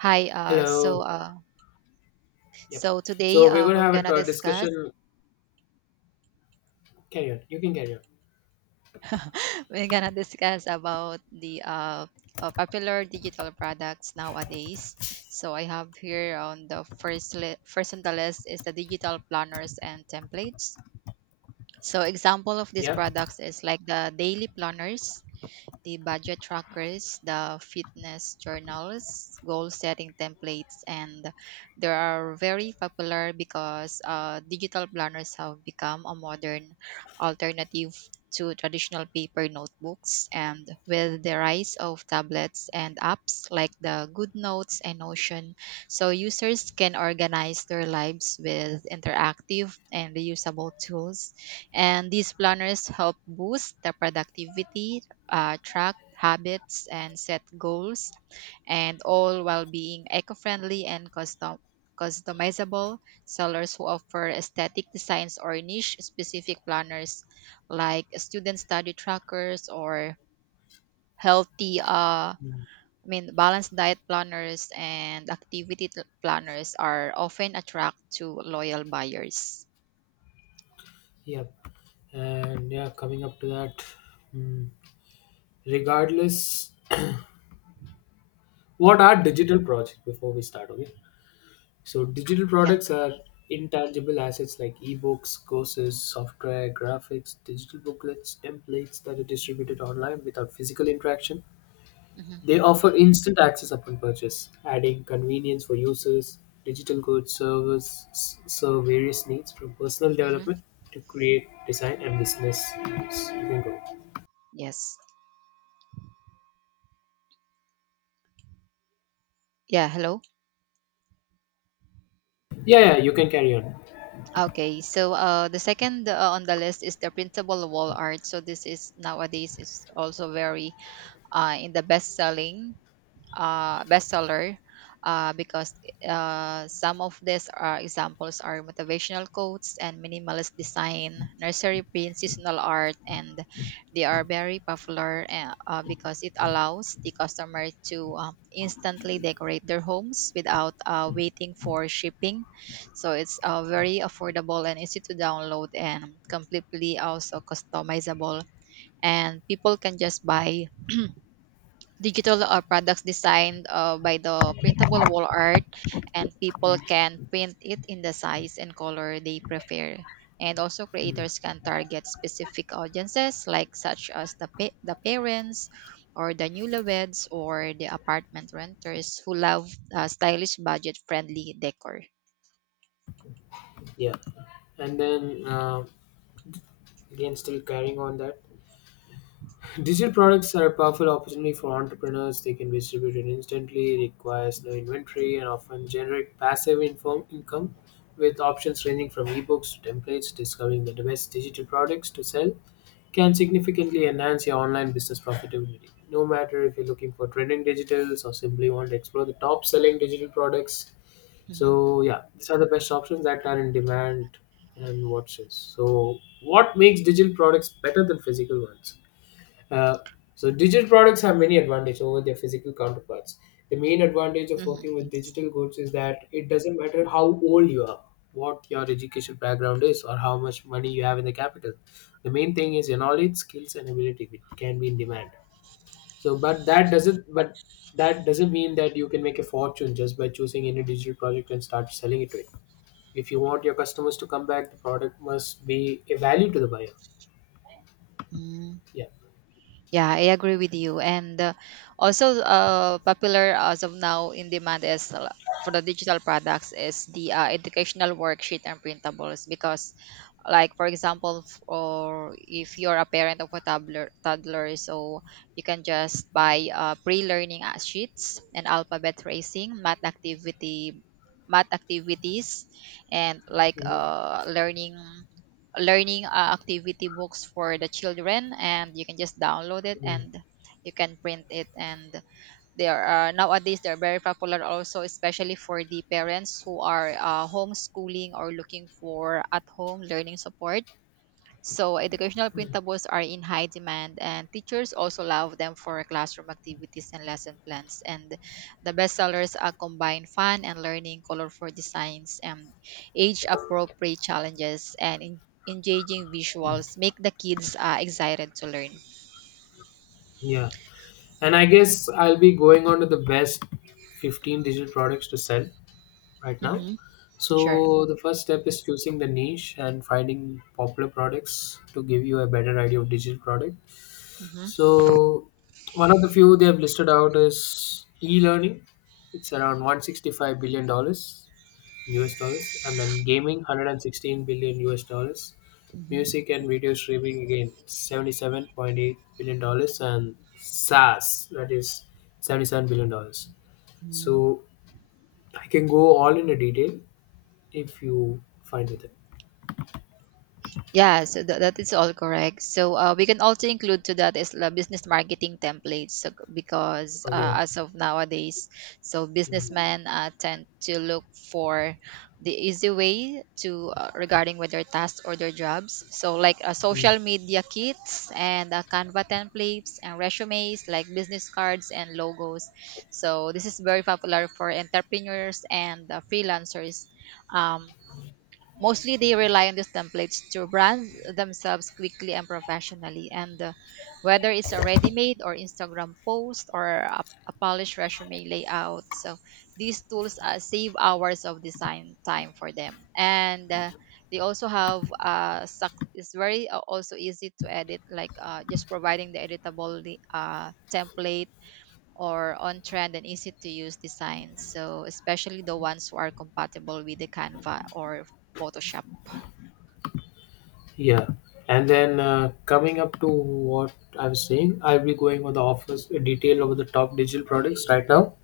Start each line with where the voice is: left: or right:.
right: Hi, uh,
left: Hello.
right: so uh,
left: Yep.
right: so today
left: So we're going to
right: we're
left: have a
right: gonna discuss
left: discussion. Carry on. You can carry on.
right: we're gonna discuss about the popular digital products nowadays. So I have here on the first on the list is the digital planners and templates. So example of these
left: Yep.
right: products is like the daily planners, the budget trackers, the fitness journals, goal setting templates, and they are very popular because digital planners have become a modern alternative to traditional paper notebooks. And with the rise of tablets and apps like the GoodNotes and Notion, so users can organize their lives with interactive and reusable tools. And these planners help boost the productivity, track habits and set goals, and all while being eco friendly and custom. Customizable sellers who offer aesthetic designs or niche specific planners like student study trackers or healthy I
left: Mm.
right: mean balanced diet planners and planners are often attract to loyal buyers.
left: Yep. And yeah, coming up to that, mm, regardless, what are digital projects before we start? Okay. So digital
right: Yeah.
left: products are intangible assets like ebooks, courses, software, graphics, digital booklets, templates that are distributed online without physical interaction.
right: Hmm.
left: They offer instant access upon purchase, adding convenience for users. Digital goods servers serve various needs from personal
right: Hmm.
left: development to create design and business use. You can go.
right: Yes. Yeah. Hello.
left: Yeah, yeah, you can carry on.
right: Okay, so the second on the list is the printable wall art. So this is nowadays is also very in the bestseller because some of these are examples are motivational quotes and minimalist design, nursery print, seasonal art, and they are very popular because it allows the customer to instantly decorate their homes without waiting for shipping. So it's very affordable and easy to download and completely also customizable. And people can just buy digital products designed by the printable wall art, and people can print it in the size and color they prefer, and also
left: Hmm,
right: creators can target specific audiences like such as the parents or the newlyweds or the apartment renters who love stylish budget friendly decor.
left: yeah, and then again, still carrying on that. Digital products are a powerful opportunity for entrepreneurs. They can be distributed instantly, requires no inventory, and often generate passive inform income with options ranging from ebooks to templates. Discovering the best digital products to sell can significantly enhance your online business profitability, no matter if you're looking for trending digitals or simply want to explore the top selling digital products.
right: Hmm.
left: So yeah, these are the best options that are in demand and watches. So what makes digital products better than physical ones? Uh, so digital products have many advantages over their physical counterparts. The main advantage of working with digital goods is that it doesn't matter how old you are, what your education background is, or how much money you have in the capital. The main thing is your knowledge, skills, and ability which can be in demand. So, but that doesn't mean that you can make a fortune just by choosing any digital project and start selling it to it. If you want your customers to come back, the product must be a value to the buyer.
right: Hmm.
left: Yeah.
right: Yeah, I agree with you. And also, popular as of now in demand is for the digital products is the educational worksheet and printables because, like for example, or if you're a parent of a toddler, so you can just buy pre-learning sheets and alphabet tracing, math activities, and like
left: Mhm.
right: learning activity books for the children, and you can just download it
left: Mm.
right: and you can print it, and they are nowadays they're very popular also especially for the parents who are homeschooling or looking for at home learning support. So, educational printables are in high demand, and teachers also love them for classroom activities and lesson plans. And the bestsellers are combine fun and learning, colorful designs, and age appropriate challenges, and engaging visuals make the kids excited to learn.
left: Yeah. And I guess I'll be going on to the best 15 digital products to sell right now.
right: Mm-hmm. Sure.
left: So the first step is choosing the niche and finding popular products to give you a better idea of digital product.
right: Mm-hmm.
left: So one of the few they have listed out is e-learning. It's around 165 billion dollars US dollars, and then gaming 116 billion US dollars, music and video streaming again 77.8 billion dollars, and SaaS that is 77 billion dollars.
right: Mm-hmm.
left: So I can go all in a detail if you find it.
right: Yeah, so that is all correct. So we can also include to that is the business marketing templates so, because
left: Okay.
right: as of nowadays, so
left: Mm,
right: businessmen tend to look for the easy way to regarding with their tasks or their jobs. So like
left: mm.
right: social media kits and Canva templates and resumes like business cards and logos. So this is very popular for entrepreneurs and freelancers. Um, Mostly they rely on these templates to brand themselves quickly and professionally. And whether it's a ready made or Instagram post or a polished resume layout. So these tools save hours of design time for them. And they also have suc it's very also easy to edit, like just providing the editable template or on trend and easy to use designs. So especially the ones who are compatible with the Canva or Photoshop.
left: Yeah. And then coming up to what I was saying, I'll be going over the offers detail over the top digital products right now.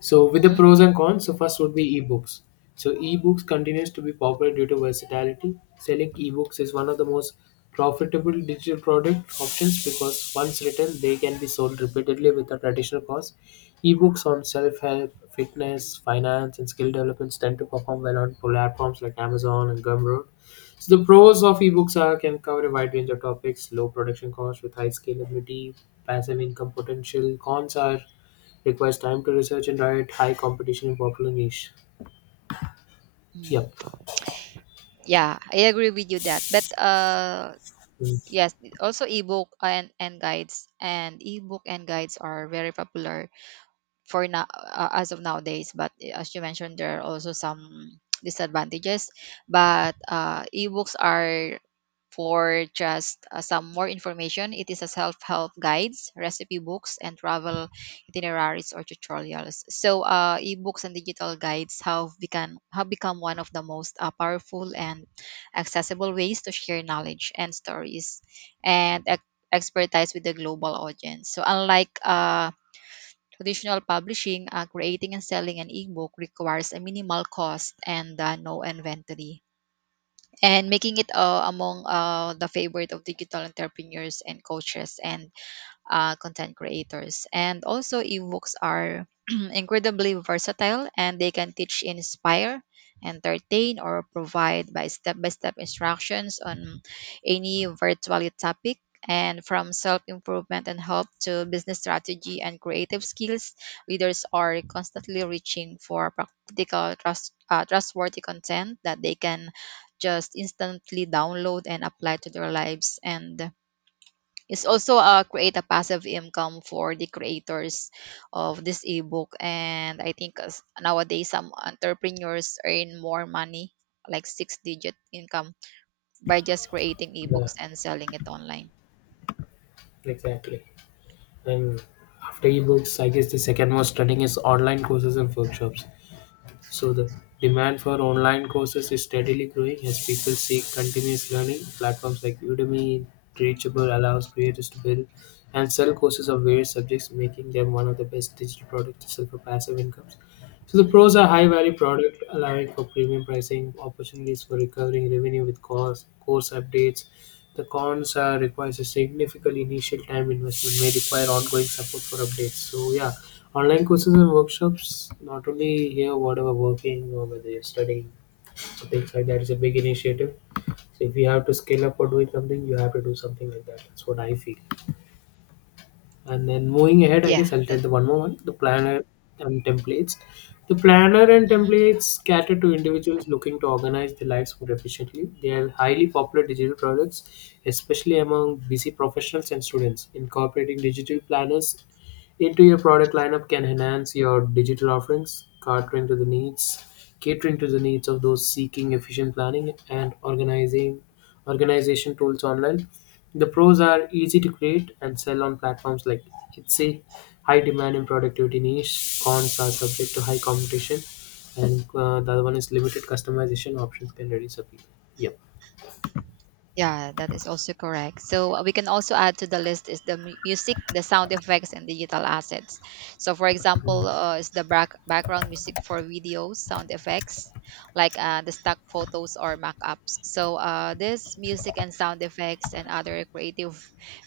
left: So with the
right: Mhm.
left: pros and cons, so first would be ebooks. So ebooks continues to be popular due to versatility. Selling ebooks is one of the most profitable digital product options because once written, they can be sold repeatedly without additional cost. Ebooks on self-help, fitness, finance, and skill developments tend to perform well on platforms like Amazon and Gumroad. So the pros of ebooks are can cover a wide range of topics, low production cost with high scalability, passive income potential. Cons are requires time to research and diet, high competition in popular niche. Yep.
right: Mm. Yeah, I agree with you that. But
left: Mm,
right: yes, also ebook and guides are very popular for now as of nowadays, but as you mentioned there are also some disadvantages, but ebooks are for just some more information, it is a self-help guides, recipe books, and travel itineraries or tutorials. So, ebooks and digital guides have become one of the most powerful and accessible ways to share knowledge and stories and expertise with the global audience. So, unlike traditional publishing, creating and selling an ebook requires a minimal cost and no inventory and making it among the favorite of digital entrepreneurs and coaches and content creators. And also, ebooks are incredibly versatile, and they can teach, inspire, entertain, or provide by step instructions on any virtual topic. And from self improvement and help to business strategy and creative skills, leaders are constantly reaching for practical, trustworthy content that they can just instantly download and apply to their lives. And it's also create a passive income for the creators of this ebook, and I think nowadays some entrepreneurs earn more money like six digit income by just creating
left: yeah,
right: ebooks and selling it online.
left: exactly. And after ebooks, I guess the second most trending is online courses and workshops. So the demand for online courses is steadily growing as people seek continuous learning. Platforms like Udemy, Teachable allows creators to build and sell courses of various subjects, making them one of the best digital products to sell for passive incomes. So the
right: Hmm.
left: pros are high value product allowing for premium pricing, opportunities for recovering revenue with course updates. The cons requires a significant initial time investment, may require ongoing support for updates. So yeah, online courses and workshops, not only here, whatever working or whether you're studying, so things like that is a big initiative. So if you have to scale up or doing something, you have to do something like that. That's what I feel. And then moving ahead, I
right: yeah
left: guess I'll tell
right: that
left: the one more one, the planner and templates. The planner and
right: Mhm.
left: templates cater to individuals looking to organize their lives more efficiently. They are highly popular digital products, especially among busy professionals and students. Incorporating digital planners into your product lineup can enhance your digital offerings, catering to the needs of those seeking efficient planning and organizing organization tools online. The pros are easy to create and sell on platforms like Etsy, high demand in productivity niche. Cons are subject to high competition, and the other one is limited customization options can reduce appeal. Yep.
right: Yeah, that is also correct. So we can also add to the list is the music, the sound effects, and digital assets. So for example,
left: Mm.
right: is the background music for videos, sound effects like the stock photos or mock-ups. So this music and sound effects and other creative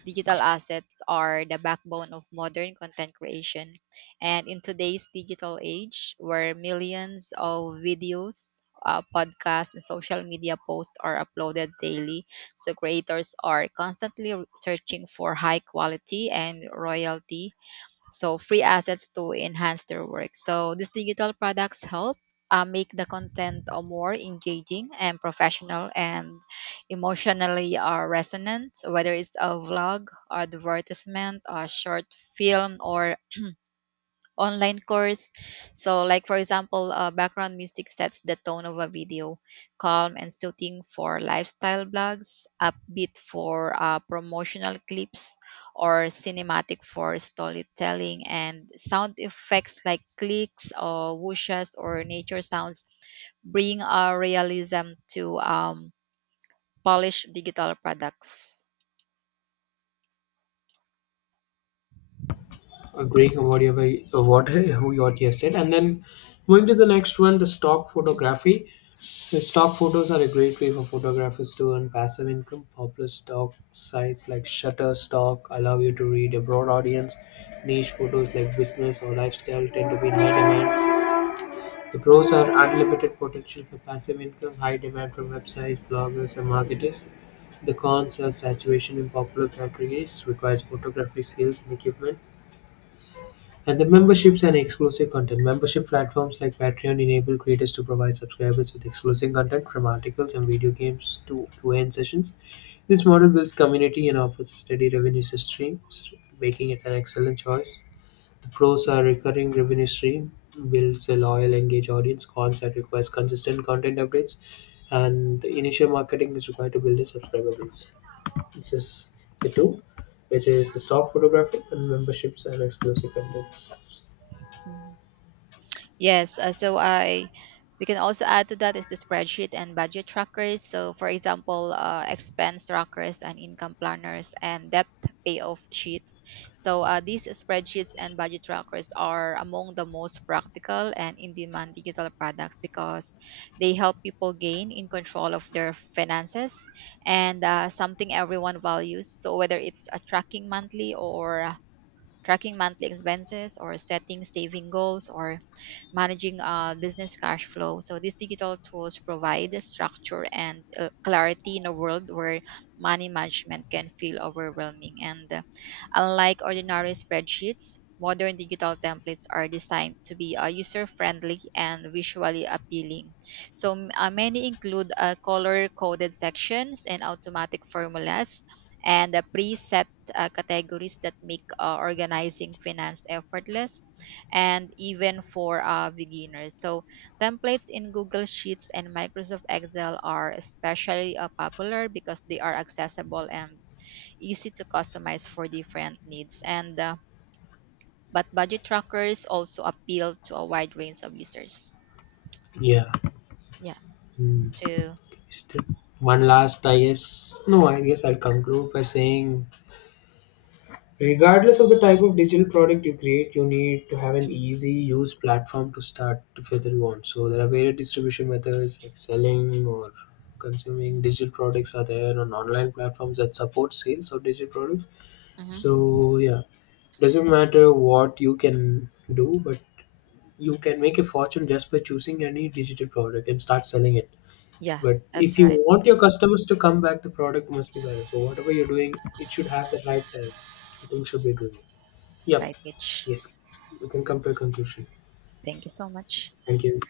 right: digital assets are the backbone of modern content creation. And in today's digital age, where millions of videos, podcasts, and social media posts are uploaded daily, so creators are constantly searching for high quality and royalty, so free assets to enhance their work. So these digital products help make the content more engaging and professional and emotionally resonant. So whether it's a vlog, advertisement, a short film, or online course. So, like for example, background music sets the tone of a video, calm and soothing for lifestyle blogs, upbeat for promotional clips, or cinematic for storytelling, and sound effects like clicks or whooshes or nature sounds bring a realism to polished digital products.
left: Agreeing on whatever what you what who you what you have said. And then going to the next one, the stock photography. The stock photos are a great way for photographers to earn passive income. Popular stock sites like Shutterstock allow you to read a broad audience. Niche photos like business or lifestyle tend to be in high demand. The pros are unlimited potential for passive income, high demand from websites, bloggers, and marketers. The cons are saturation in popular categories, requires photography skills and equipment, and the memberships and exclusive content. Membership platforms like Patreon enable creators to provide subscribers with exclusive content from articles and video games to QA sessions. This model builds community and offers a steady revenue stream, making it an excellent choice. The pros are recurring revenue stream, builds a loyal, engaged audience. Cons that requires consistent content updates, and the initial marketing is required to build a subscriber base. This is the two, which is the stock photography and memberships and exclusive contents.
right: Yes, so I we can also add to that is the spreadsheet and budget trackers. So for example, expense trackers and income planners and debt payoff sheets. So these spreadsheets and budget trackers are among the most practical and in-demand digital products because they help people gain in control of their finances and something everyone values. So whether it's tracking monthly expenses or setting saving goals or managing business cash flow. So these digital tools provide the structure and clarity in a world where money management can feel overwhelming. And unlike ordinary spreadsheets, modern digital templates are designed to be user friendly and visually appealing. So many include color coded sections and automatic formulas and a preset categories that make organizing finance effortless and even for beginners. So, templates in Google Sheets and Microsoft Excel are especially popular because they are accessible and easy to customize for different needs. And but budget trackers also appeal to a wide range of users.
left: Yeah.
right: Yeah,
left: Mm,
right: to
left: still- one last, I guess. No, I guess I'll conclude by saying regardless of the type of digital product you create, you need to have an easy use platform to start to further you want. So there are various distribution methods like selling or consuming digital products are there on online platforms that support sales of digital products.
right: Hmm.
left: So yeah, doesn't matter what you can do, but you can make a fortune just by choosing any digital product and start selling it.
right: Yeah,
left: But
right: that's
left: if you
right: right.
left: want your customers to come back, the product must be better. So whatever you're doing, it should have the right time. I think should be doing. Yep.
right: Right, Mitch.
left: Yes. We can come to a conclusion.
right: Thank you so much.
left: Thank you.